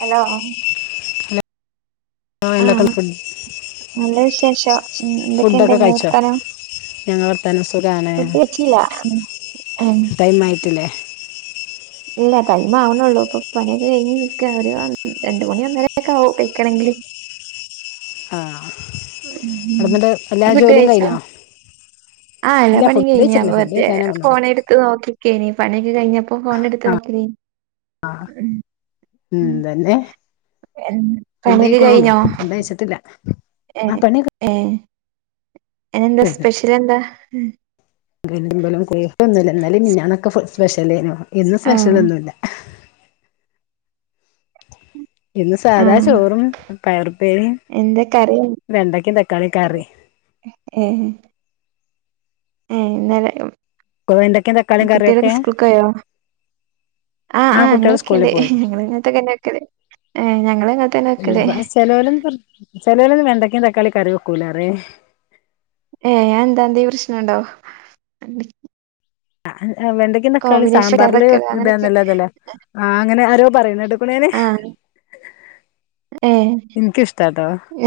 Hello ആ [unintelligible] ശേഷം ഉ എന്തൊക്കെണ്ട് ഫുഡൊക്കെ ഇങ്ങളെ കഴിച്ചോ വർത്താനം ഞങ്ങൾ തന്ന സുഖാണ് ഫുഡ് കഴിച്ചില്ല ഉം ഉം ടൈം ആയിട്ടില്ലേ ഇല്ല ടൈം ആവണള്ളൂ ഇപ്പൊ പണിയൊക്കെ കഴിഞ്ഞ് നിക്ക അവ രണ്ട മണിന്നേര ഒക്കെ ആവും കഴിക്കണെങ്കില് ആ അവിടുന്നിട്ട് എല്ലാ ഫുഡ് ജോലിയും കഴിച്ചോ കഴിഞ്ഞോ ആ എല്ലാ ഇല്ല പണി ഫുഡ് കഴിഞ്ഞ കഴിച്ചിട്ടില്ല വ ഫുഡ് കഴിക്കാനേ വന്നുള്ളൂ ഫോണെടുത്ത് നോക്കിരിക്കാണ് പണി കഴിഞ്ഞപ്പോ ഫോണെടുത്ത് ആ നോക്കിനി എൻ ഫുഡൈക്കണോല്ലോ ഫുഡ് കയ്ച്ചിട്ടില്ല ഏ ഏ അനെന്താ സ്പെഷ്യലെന്താ [unintelligible] ന്നുല്ല്യാ ഇന്നലെം മിനഞ്ഞാന്നൊക്കെ ഫ സ്്പെഷലെ നു ഇന്ന് ആഹ് സ്പെഷ്യലൊന്നുല്ല ഇന്ന് സാധാ ആഹ് ചോറും പയറുപ്പേരിം എന്താ കറി വെണ്ടക്കും തക്കാളി കറി ഏ [unintelligible] വെണ്ടക്കും തക്കാളിയും കറിയൊക്കെ പോയോ ആഹ് ആ ആഹ് ഞങ്ങള് കുട്ടികൾ വെക്കണ്ട് സ്കൂളിൽ പോയി ഞങ്ങള് ഇങ്ങനത്തെക്കന്നെ വെക്കല് ഏഹ് ഞങ്ങള് ഇങ്ങനത്തന്നെ വെക്കല് [unintelligible] കളി കറി വെക്കൂല റേ ഏ ഞാൻ എന്താന്ത പ്രശ്നംണ്ടാവോ ആ വെണ്ടക്കെ തക്കാളി സാമ്പാറിൽ വെക്കലോ ഒക്കെ അങ്ങനൊക്കെ ഇടന്നല്ലാതല്ലേ അങ്ങനെ ആരോ പറയുന്നണ്ട് ആ ഏ എനിക്കിഷ്ടാട്ടോ ഞ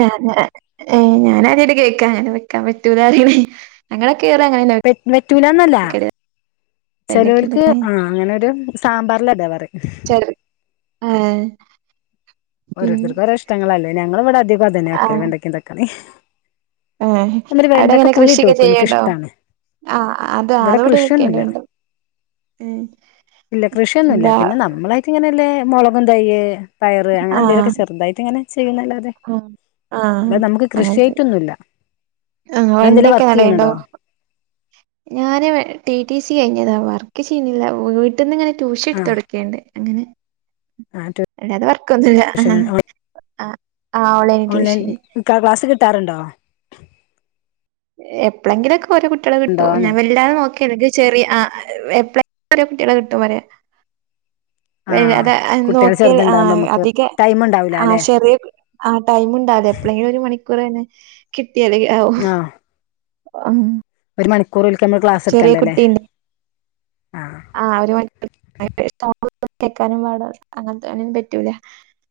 ഏ ഞാനൻ ആദ്യാട്ട് കേക്ക അങ്ങനെ പറ്റൂല [unintelligible] വെറ്റുവിനന്നല്ല വെക്കല് വെണ്ടക്കിം ചലവർക്ക് ഇതൊക്കെ ആ അങ്ങനെരു സാമ്പാറിൽതാവറ [unintelligible] ഏ ഓരോരുത്തർകും ഒരോ ഇഷ്ടങ്ങളല്ലേ ഞങ്ങൾ ഇവിടെ അധികം അതന്നെ വെക്കല് വെണ്ടക്ക തക്കാളി ആ അതേമാതിരി അവിടെ എങ്ങനെ പുളിയിട്ട് കൃഷിയൊക്കെ വെക്കും ചെയ്യേണ്ടോ എനിക്കിഷ്ടാണ് ആ അത് ഇവിടെ അതോടി കൃഷിയൊന്നുല്ല വെക്കേണ്ടണ്ട് ഉ ഇല്ല കൃഷിയൊന്നുല്ല എന്താ പിന്നെ നമ്മളായിട്ട് ഇങ്ങനെല്ലേ മുളകും തൈയ്യ് അങ്ങനെന്തേലും ആഹ് ഒക്കെ ചെറുതായിട്ട് ഇങ്ങനെ ചെയ്യുന്നല്ലാതെ ആഹ് അല്ല നമുക്ക് കൃഷിയായിട്ടൊന്നുവില്ല ആ വെണ്ടയ്ക്ക നടെണ്ടോ ഞാന് ടി ടി സി കഴിഞ്ഞതാ വർക്ക് ചെയ്യുന്നില്ല വീട്ടിൽന്ന് ഇങ്ങനെ ട്യൂഷൻ എടുത്ത് ആഹ് കൊടിക്കണ്ട് അങ്ങനെ ആഹ് അല്ലാതെ വർക്ക്ഒന്നുല്ല ട്യൂഷൻ ഓൺലൈന് ടൂഷന് ട്ടറിണ്ടോ എപ്പളെങ്കിലൊക്കെ ഓരോ കുട്ടികളെ കിട്ടും ഉണ്ടോന്ന് ഞൻ വല്ലാരും നോക്ക എനിക്ക് ചെറിയ ആ എ ഓരോ കുട്ടികളെ കിട്ടും വരെ വ ആഹ് അത കുട്ടികൾ നോക്കിയൽ ആ ചെറുതുണ്ടാവുമ്പോ നമുക്ക് അധിക ടൈം ഉണ്ടാവൂല ആ അല്ലെ ചെറിയ ആ ടൈം ഉണ്ടാവൂല എപ്പഴെക്കിലും ഒരു മണിക്കൂർ തനെ കി [unintelligible] ആ മണിക്കൂറിൽ നമ്മ ക്ലാസ് എടുക്കണ്ടല്ലേ ആഹ് ആ അവര് [unintelligible] കേക്കാനും പാട അങ്ങനത്തെ അങ്ങനും പറ്റൂല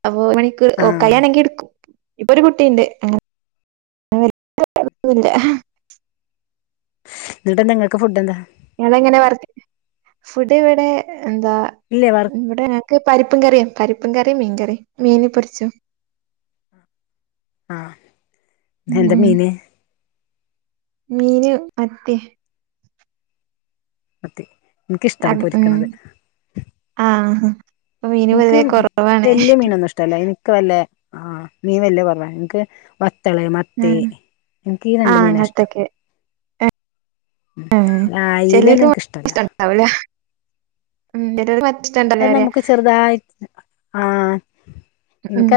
ഓ മണിക്കൂർ ഓകെ ആഹ് യാണെങ്കി എടുക്കും പ്പ ഒരു കുട്ടിയുണ്ട് [unintelligible] ന്തുട്ടാ നിങ്ങക്ക് ഫുഡ് എന്താ ഞങ്ങ ഇങ്ങനെ വർ ഫുഡ് ഇവിടെ എന്താ ഇല്ലേ വർ ഇവിടെ ഞക്ക് പരിപ്പും കറിയും പരിപ്പ് പ്പും കറി മീൻകറി മീൻ പൊരിച്ചത് ആഹ് എന്ത് മീന് മീന് മത്തി മത്തി എനിക്കിഷ്ടാണ് ആഹ് ഉം പൊരിക്കണത് ആ ആ എനിക്ക് വല്യ മീനൊന്നും ഇഷ്ടല്ല എനിക്ക് വല്ല ആ നീ വല്ലേ പറഞ്ഞ നിനക്ക് മുത്തളേ മത്തി ഉം എനിക്കീ രണ്ട് മീനാ ഇഷ്ടം ആ അയിലയൊന്നും ചെല്ലേക്ക് എനിക്കിഷ്ടല്ല ഇഷ്ടണ്ടാവൂല ഉം [unintelligible] അത് പറയാ നമുക്ക് ചെറുതായി ആ ഉം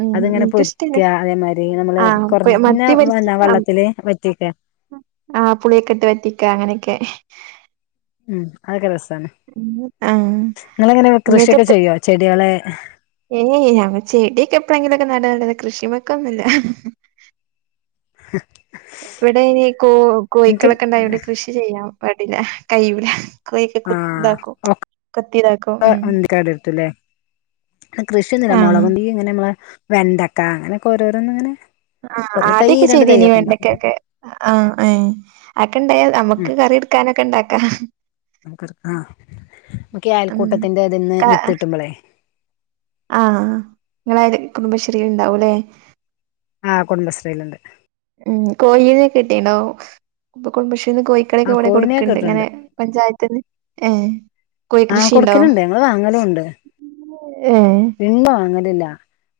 ഉം ഉം അതിങ്ങനെ പൊരിക്ക എനിക്കിഷ്ടന്നെ അതേമാതിരി നമ്മള് ആ കുറഞ്ഞ മത്തി പൊരി എന്താ വെള്ളത്തില് വറ്റിക്ക ആ പുളിയൊക്കെ ഇട്ട് വറ്റിക്ക അങ്ങനെയൊക്കെ ഉം അത കെ [unintelligible] ആഹ് ഇങ്ങക്ക കൃഷിയൊക്കെ ചെയ്യോ ചെടികളെ ഏത് ഞമ്മ ചെടിയൊക്കെ എപ്പളങ്കി നട കൃഷിമൊക്കൊന്നുല്ല ഇവിടെ ഇനി കോ എനിക്ക് കോഴക്കളൊക്കെ ഉണ്ടായി ഇവിടെ കൃഷി ചെയ്യാം വടില കയ്യുല കൈക്ക ആഹ് കുതാക്കോ ഒക്കെ കത്തിതാക്കോ ഉം കൃഷിന്നില്ല ആഹ് മുളകുന്തി ഇങ്ങനെ നമ്മളെ വെണ്ടക്ക അങ്ങനെയൊക്കെ ഓരോരോന്നും ഇങ്ങനെ ആഹ് ഓരോ തൈ ആദ്യമൊക്കെ രണ്ട് ചെയ്തനി തൈയൊക്കെ ഉണ്ടാവും വെണ്ടക്കെ ഒക്കെ ആഹ് എഹ് അക്കെണ്ടായ നമ്മുക്ക് കറി എടുക്കാനക്കൊ ക്കെ ഇണ്ടാക്കാ നമ ആഹ് നമ്മക്കെ ഉം അയൽക്കൂട്ടത്തിന്റെ ഇതിന്ന് ക വിത്ത് കിട്ടുമ്പോളേ ആഹ് നിങ്ങളായത് കുടുംബശ്രീൽ ഉണ്ടാവും ല്ലേ ആഹ് കുടുംബശ്രീയില്ണ്ട് ഉം കോഴീനെ കിട്ടീണ്ടോ ഇപ്പോ കുടുംബശ്രീ ഇന്ന് കോഴിക്കളൊക്കെ ആഹ് ഇവിടെ കോയിനെ കൊടുക്ക്ണ്ട് ഇങ്ങനെ കിട്ടണ്ട് പഞ്ചായത്തിന്ന് എഹ് ആഹ് കൊടുക്കലുണ്ട് ഞങ്ങള്ൾ വാങ്ങലുംണ്ട് ഏഹ് ഇന്നു [unintelligible] ലില്ലാ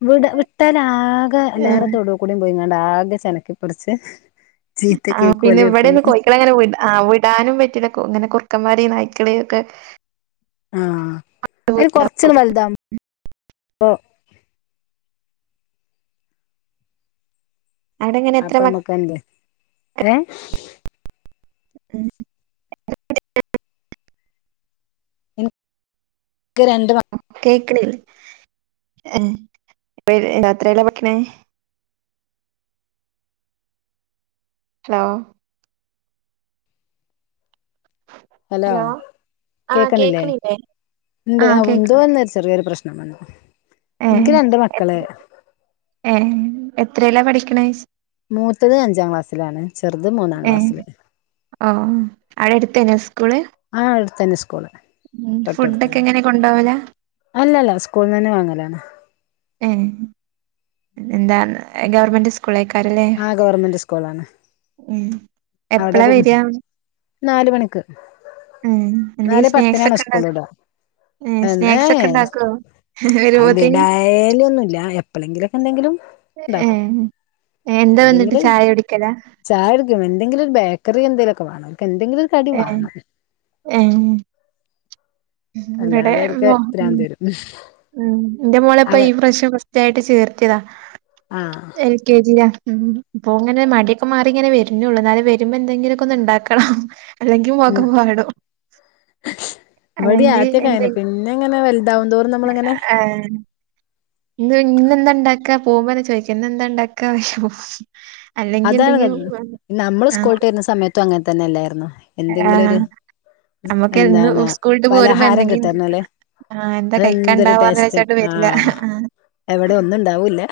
വിട വിട്ടാലാകെ എല്ലാര ഏഹ് തൊടൂ കൂടിം പോയിങ്ങാ ണ്ടാകെ ചെനക്കിപ്പറിച്ച് ആ പിന്നെ ഇവിടെന്ന് കോയിക്കള അങ്ങനെ ആ വിടാനും പറ്റില്ല ഇങ്ങനെ കു ക്കമാര നയിക്കള ഒക്കെ ആ അയ്ന് കൊറച്ന് വലുതാ ഒ അവിടെങ്ങനെ എത്ര അപ്പ മ മ്മക്ക് [unintelligible] ഏ മ് [unintelligible] എ ക്ക് രണ്ട് മ [unintelligible] രാത്രിയല്ല [unintelligible] ഹലോ ഹലോ ആഹ് കേക്കണില്ലേ? കേക്ക്ണില്ലേ [unintelligible] ആഹ് ആ [unintelligible] ചെറിയ ഒരു പ്രശ് [unintelligible] ഏ [unintelligible] ഏ എത്രേല്ല പഠി [unintelligible] മൂത്തത് അഞ്ചാം ക്ലാസ്സിലാണ്, ചെറുത് മൂന്നാം ഏഹ് ക്ലാസ്സില്, ഓഹ് അവിടെ ആ [unintelligible] മ് ഫുഡോക്കെ തൊട്ടടുത്തന്നെ എങ്ങനെ കൊണ്ടാവല? അല്ലല്ല സ്കൂളിൽ തന്നെ വാങ്ങലാണ്. മ് എന്താണ് ഗവർമന്റ് സ് ആ ഗവർമന്റ് സ്കൂളാണ്. ഉം അവിടെ എപ്പളാ വരിയാ? നാല് മണിക്ക് നാല് എന്തെങ്കിലും പത്തിനാണ് സ്നാക്സൊക്കെണ്ടോ സ്കൂൾ വിടാ ഏഹ് എന്നേ സ്നാക്സ് ഒക്കെ ഇണ്ടാക്കോ? അത് വരുമ്പോത്തിന് ഡയലി ഒന്നുല്ല എപ്പളെങ്കിലൊക്കെ എന്തെങ്കിലും ഇണ്ടാക്കും ഏഹ് എന്താ വന്നിട്ട് എന്തെങ്കിലും ചായ കുടിക്കലാ? ലും ബേക്കറി എന്തേലൊക്കെ വാണോ എക്കന്തെങ്കിലു ഏഹ് ഇവടെ [unintelligible] ഉ വരും ഇന്റെ മോളെ പ്പെ അവ ഈ പ്രാവശ്യം ഫസ്റ്റായിട്ട് ചേർത്തിതാ ആഹ് എൽ കെ ജിയാ ഉം ഇപ്പോ ഇങ്ങനെ മട്യക്കെ മാറിങ്ങനെ വരുന്നൊള്ളൂ ബന്നാലു വരുമ്പോ എന്തെങ്കിലെക്കെ ഒന്ന് ഉണ്ടാക്കണം അല്ലെങ്കി പോക്കപ്പ് പറ്യടോ ഇവടി ആത്ത്യൊക്കെ അങ്ങനെ. പിന്നെ ഇങ്ങനെ വല്താവുതോറും നമ്മളങ്ങനെ. ഏഹ് ഇന്ന് ഇന്നെന്താ ഇണ്ടാക്കാ പോകുമ്പന്നെ ചോ അതാണ് നമ്മള് ആഹ് സ്കൂള്ട്ട് വരുന്ന സമയത്തും അങ്ങനെ തന്നെ അല്ലേര്ന്നൊ എന്തെങ്കിലും ആഹ് ഒരു നമ്മക്ക് ഇന്ന് എന്താണ് സ്കൂളിട്ട് പോരുമ്പോ പലഹാരം എന്തെങ്കിലും കിട്ടന്ന്ല്ലേ ആഹ് അതെന്തരു ടേസ്റ്റ് ആഹ് ഇവിടെ ഒന്നും ഉണ്ടാവൂല്ല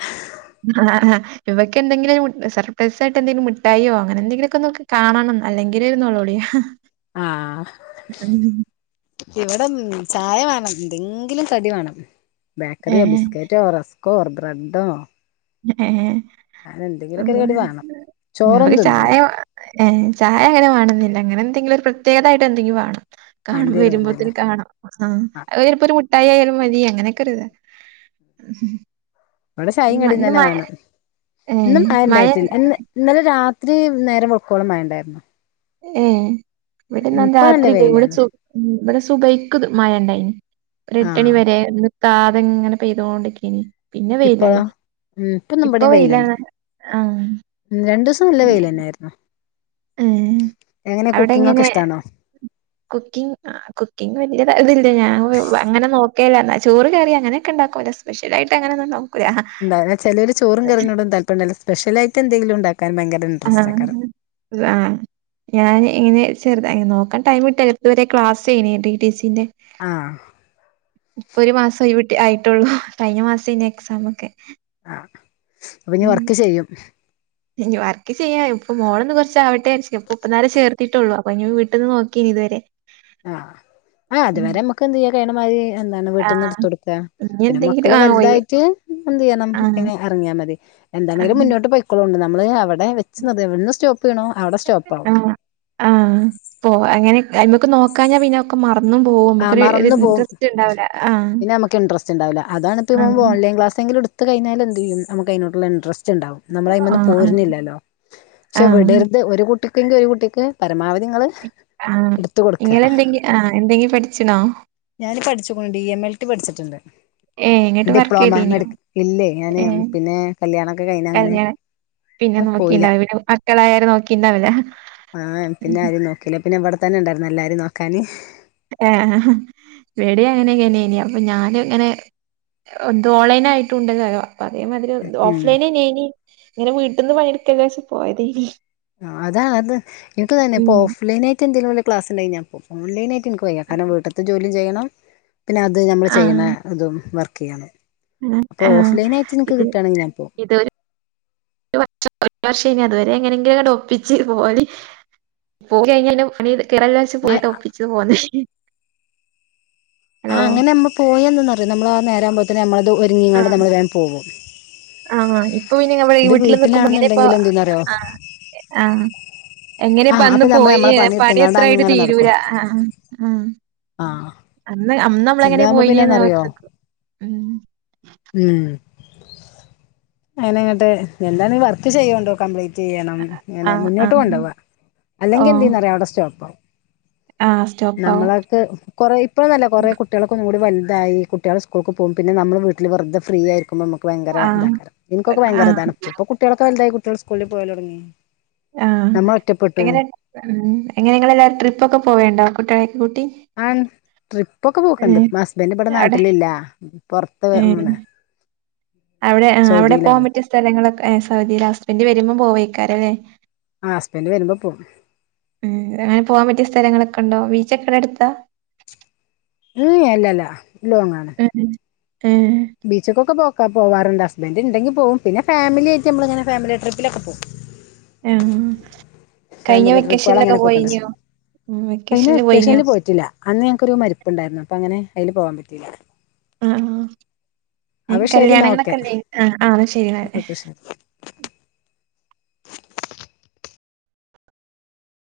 അഹ് അഹ് ഒെ എന്തെങ്കിലും സർപ്രൈസായി് എന്തെങ്കിലും മിലായിങ്ങനെ എന്തെങ്കിലൊക്കെ ഒന്ന് കാണണം അല്ലെങ്കിലുംരു നോളോളിയോ ആഹ് ഇവിട ഒന്ന് ചായ വേണം ഇന്തെങ്കിലും കടി വേണം ബേക്കറിയൊ ഏഹ് ബിസ്ക്കറ്റൊ റെസ്‌ക് ക്കോ ബ്രെഡോ ഏ അങ്ങനെ എന്തെങ്കിലുമൊക്കെ ഒരു കടി വേണം [unintelligible] ക്ക് ചോറൊന്നും തിന്നൂല ചായ ഏ ചായ അങ്ങനെ വേണുന്നില്ല അങ്ങനെ എന്തങ്കിലും പ്രത്യേകമായിട്ട് എന്തെങ്കിലും വാണം കാണ എന്തേലും മതില്ലേ വരുമ്പോത്തന് കാണാം ആ ആ [unintelligible] ഒരു മുട്ടായി ആയാലും മതി അങ്ങനെയൊക്കെരുത അവിടെ ശൈ കടീന്ന് തന്നെ വേണം ഏഹ് ഇന്നും മഴ ആണ്ടായിര ഇന്നലെ രാത് ഒത്തിരി നേരം ഉൾക്കോള ആണ്ടായിരുന്നു ഏ ഇവിടെന്നൻ നല്ല രാത്രില്ലേ ഇവിടെു വെയിലാണ് ഇവിടെ സുബൈക്ക് മായണ്ടായിന് എട്ടണി ആഹ് വരെ താതെ ഇങ്ങനെ പെയ്തോണ്ടക്കനി പിന്നെ ഇപ്പോഴോ വെയിലായി ഉം ഇപ്പൊന്നും ഇപ്പൊ ഇവിടെയും വെയിലുണ്ട് വെയിലാണ് ആ രണ്ടു ദിവസം നല്ല വെൽന്നായിയിരുന്നു [unintelligible] അവിടെ കുക്കിംഗ് ഒക്കെ ഇങ്ങനെ ഇഷ്ടാണോ കുക്കിങ് കുക്കിങ് വല്ത ഇതില്ല ഞാ അങ്ങനെ നോ ഒക്കാ ചോറ് കയറി അങ്ങനൊക്കെണ്ടുംുമ സ്പെ്യ ആട്ട് അങ്ങനന്ന എന്ത ചിലൊരു ചോറും കറിഞ്ഞോടും താല്പയംല്ല സ്പെഷ്യലായിട്ട് എന്തെങ്കിലും ഉണ്ടും ആ ആ ഞാൻ ഇങ്ങനെ ചെറുതായി നോക്കാൻ ടൈം കിട്ടല്ല ഇപ്പ ഇതുവരെ ക്ലാസേനി ഡി ടി സി ന്റെ ആഹ് ഇപ്പൊ ഒരു മാസൊയിവി ആയിട്ടുള്ളൂ കഴിഞ്ഞ മാസേനി എക്സാം ഒക്കെ ആ അപ്പൊ ഇഞ് ഉം വർക്ക് ചെയ്യും ഇനി വർക്ക ക്ക് ചെയ്യാം ഇപ്പം മോളൊന്ന് കുറച്ച് ആവട്ടേ വിജാര്ച്ച്ക്ക ഇപ്പം ഇപ്പന്നാരെ ചേർത്തിട്ടുള്ളൂ അപ്പൊ ഇനി വീട്ടിന്ന് നോക്കേനി ഇതുവരെ ആ ആ ഉം. അതുവരെ നമ്മുക്ക് എന്തെയ്യ [unintelligible] [unintelligible] എന്താണ് ആ വീട്ടിന്ന് എടുത്തു കൊടുക്ക ഇനി പിന്നെ എന്തെങ്കിലും മക്കള് ആ ഒയ് വലുതായിട്ട് എന്ത് ചെയ്യണം ആ അയ് എറങ്ങിയാ മതി ആ എന്താണങ്കിലും മുന്നോട്ട് പൊയ്ക്കൊളോണ്ട് നമ്മള് എവിടെ വെച്ച്ന്നത് എവിട്ന്ന് സ്റ്റോപ്പ് ചെയ്യണോ അവിടെ സ്റ്റോപ്പ് ആവും ആ ആ പോവാ അങ്ങനെ അയ്മ്മക്ക് നോക്കാഞ്ഞാ പിന്നൊക്കെ മറ ആ മറന്നു പോവും ആ പിന്നെ നമുക്ക് ഇൻട്രസ്റ്റ് ഇണ്ടാവില്ല അതാണ് ആ ഇപ്പം ഓൺലൈൻ ക്ലാസ്സെങ്കിലും ഇട് ത്തു കഴിഞ്ഞാൽ എന്തയ്യും നമുക്ക് അയിനോടുള്ള ഇൻട്രസ്റ്റ് ണ്ടാവും നമ്മള് ആ അയിമന്ന് ആ പോരുന്നില്ലല്ലോ ആ പക്ഷെ വിടരുത് ഒരു കുട്ടി [unintelligible] ങ്കി ഒരു കുട്ടിക്ക് പ ആ നിങ്ങൾ എന്തെങ്കി ആ എന്തെങ്കിലും പഠി ഞാന് പഠിച്ചുകൊണ്ടേ എം എൽ റ്റി പഠിച്ചിട്ടുണ്ട് ഏ ഇങ്ങട്ട് വർക്ക് ഡിപ്ലോമ ചെയ്തീന്യോ? മെഡിക് ഇല്ലേ ഞാന് ഏ പിന്നെ കല്യാണൊക്കെ കഴിഞ്ഞ് അങ്ങനെ കല്യാണം പിന്നെ പോയില നോക്കിണ്ടാവൂല മക്കളായാരെ നോക്കിണ്ടാവൂല. ആ പിന്നെ ആരും നോക്കില്ല പിന്നെ ഇവിടെ തന്നെ ഇണ്ടാര്ന്നെല്ലാരിം നോക്കാന് ആ വടിം അങ്ങനെക്കന്നേനി അപ്പം ഞാന് ഇങ്ങനെ ഇതോൺലൈൻ ആയിട്ടും ഉണ്ടല്ലോ അതേ മാതിരി ഉം ഓഫ് ലൈന്നേനി ഇങ്ങനെ വീട്ടീന്ന് പണിയെടുക്കജാര്ച്ച് പോയതേനി ആ അതാ അത് ഇൻക്കും തന്നെ ഉം ഇപ്പോ ഓഫ് ലൈൻ ആയിട്ട് എന്തെങ്കിലും വല്ല ക്ലാസ്സുണ്ടേൽ ഞാൻ പോവും ഓൺ ലൈൻ ആയിട്ട് തിൻക്ക് വയ്യ കാരണം വീട്ട്ത്തെ ജോലിം ചെയ്യണം പിന്നെ അത് ഞമ്മൾ ചെയ്യണ ഇതും വർ ക്കെയാണ് ആ ഇത് ഞാൻ പോകും ഇത് ഒരു ഒറ്റ [unintelligible] അത് എങ്ങനെയെങ്കിലും അങ്ങോട്ട് ഒപ്പിച്ച് പോവല് പോയി കഴിഞ്ഞ പിന്നെ പണിണ്ട് [unintelligible] ആഹ് അങ്ങനെ നമ്മ പോയന്ന് നമ്മളാ നേരാ വുമ്പോത്തിന് നമ്മള് ഒരുങ്ങിങ്ങാണ്ട് ആഹ് നമ്മള് വേം ണ് പോവും ആഹ് ഇപ്പൊ പിന്നാ [unintelligible] വീട്ടിൽ നിക്കുമ്പ ഇങ്ങനെ ഇപ്പ ആ ആ എങ്ങനെപ്പ ആഹ് അന്ന് അപ്പൊ നമ്മള് പോയി നമ്മളെ പണി പണിയെടുത്തങ്ങാണ്ട് എത്രായിട്ട് അങ്ങനെ നടക്കും തീരൂരാ ആ അന്ന് അന്ന് നമ്മള ആഹ് എങ്ങനെ ഇതാവുമ്പോ പോയിന പിന്നെന്നറിയോ നേത്തേക്ക ഉ [unintelligible] ഉ [unintelligible] അയിന ഇങ്ങട്ട് എന്തീ വർക്ക് ചെയ്യണ്ടോ കംപ്ലീറ്റ് ചെയ്യണം ഇങ്ങനെ ആഹ് മുന്നോട്ട് ആഹ് കൊണ്ട പോവാ അല്ലെങ്കിൽ എന്ത ഓഹ് ചെയ്യുന്ന അറിയാം അവിടെ സ്റ്റോപ്പ ആും ആഹ് സ്റ്റോപ്പാവും നമ്മളൊക്ക്െ കൊറ ഇപ്പഴന്നല്ല കൊറെേ കുട്ടികൾക്ക ഒന്നും കൂടി വ ഈ കുട്ടികൾ സ്കൂൾക്ക് പോകും പിന്നെ നമ്മൾ വീട്ടില് വെുെ ഫ്രീയിരിക്കുമ്പോ നമക്ക്- ഭയങ്കര ആഹ് ഇണ്ടാാക്കാരം ആഹ് എനിക്കൊക്കെയങ്കരാണ് ഇപ്പൊ കുട്ടികള കതായ [unintelligible] കുട്ടികൾ സ്കൂളിൽ പോല തുടങ്ങി ആ നമ്മൾ ഒറ്റപ്പെട്ടു എങ്ങനെ എങ്ങനെങ്ങൾല്ലാവും ട്രിപ്പ ഒക്കെ പോവണ്ടോ കുട്ടികളെ കുട്ടി ആ ട്രിപ്പൊക്കെ പോക്കണ്ട് ഹസ്ബൻറ് ഇവിടെ നാട്ടിലില്ല പുറത്ത് - ഉം അവിടെ അവിടെ പോകാൻ പറ്റിയ സ്ഥലങ്ങളൊക്കെ- സൗദിയില ഹസ്ബൻഡറ് വരുമ്പോ പോവേക്കാാരല്ലേ ആ ഹസ്ബൻഡ് വരുമ്പോ പോവും അങ്ങനെ പോവാൻ പറ്റിയ സ്ഥലങ്ങളൊക്കെ ക്കണ്ടോ ബീച്ച എക്കടെ എടുത്താ ഉം അല്ലല്ല ലോങ്ങ ആാണ് ഉം ഉം ബീച്ചക്കൊക്കെ പോക്ക പോവാറുണ്ട് ഹസ്ബൻഡറ് ഉണ്ടെങ്കിൽ പോകും പിന്നെ ഫാമിലിായിട്ട് നമ്മള ഇങ്ങനെ ഫാിലി ട്രിപ്പിലൊക്കെ പോവും ആഹ് കഴിഞ്ഞ ഫാമിലി ട്രിപ്പുകൾ വെക്കേഷനിലൊക്കെ അങ്ങനെ പോയിക്കണ്ട് പോയിനോ ഉം കെ വെക്കേഷനില് പോയിനോ വെക്കേഷനിൽ പോയിട്ടില്ല അന്ന് ഞങ്ങക്കൊരു മരിപ്പുണ്ടായിരുന്നു അപ്പൊ അങ്ങനെ അതിന് പോകാൻ പറ്റിയില്ല ആഹ അപ്പൊ ശരി എന്നാ ഓക്കെ കല്യാണങ്ങളൊക്കെയില്ലേ ആളാ ചെയ്യുന്നേ ഓക്കെ ശരി [inaudible]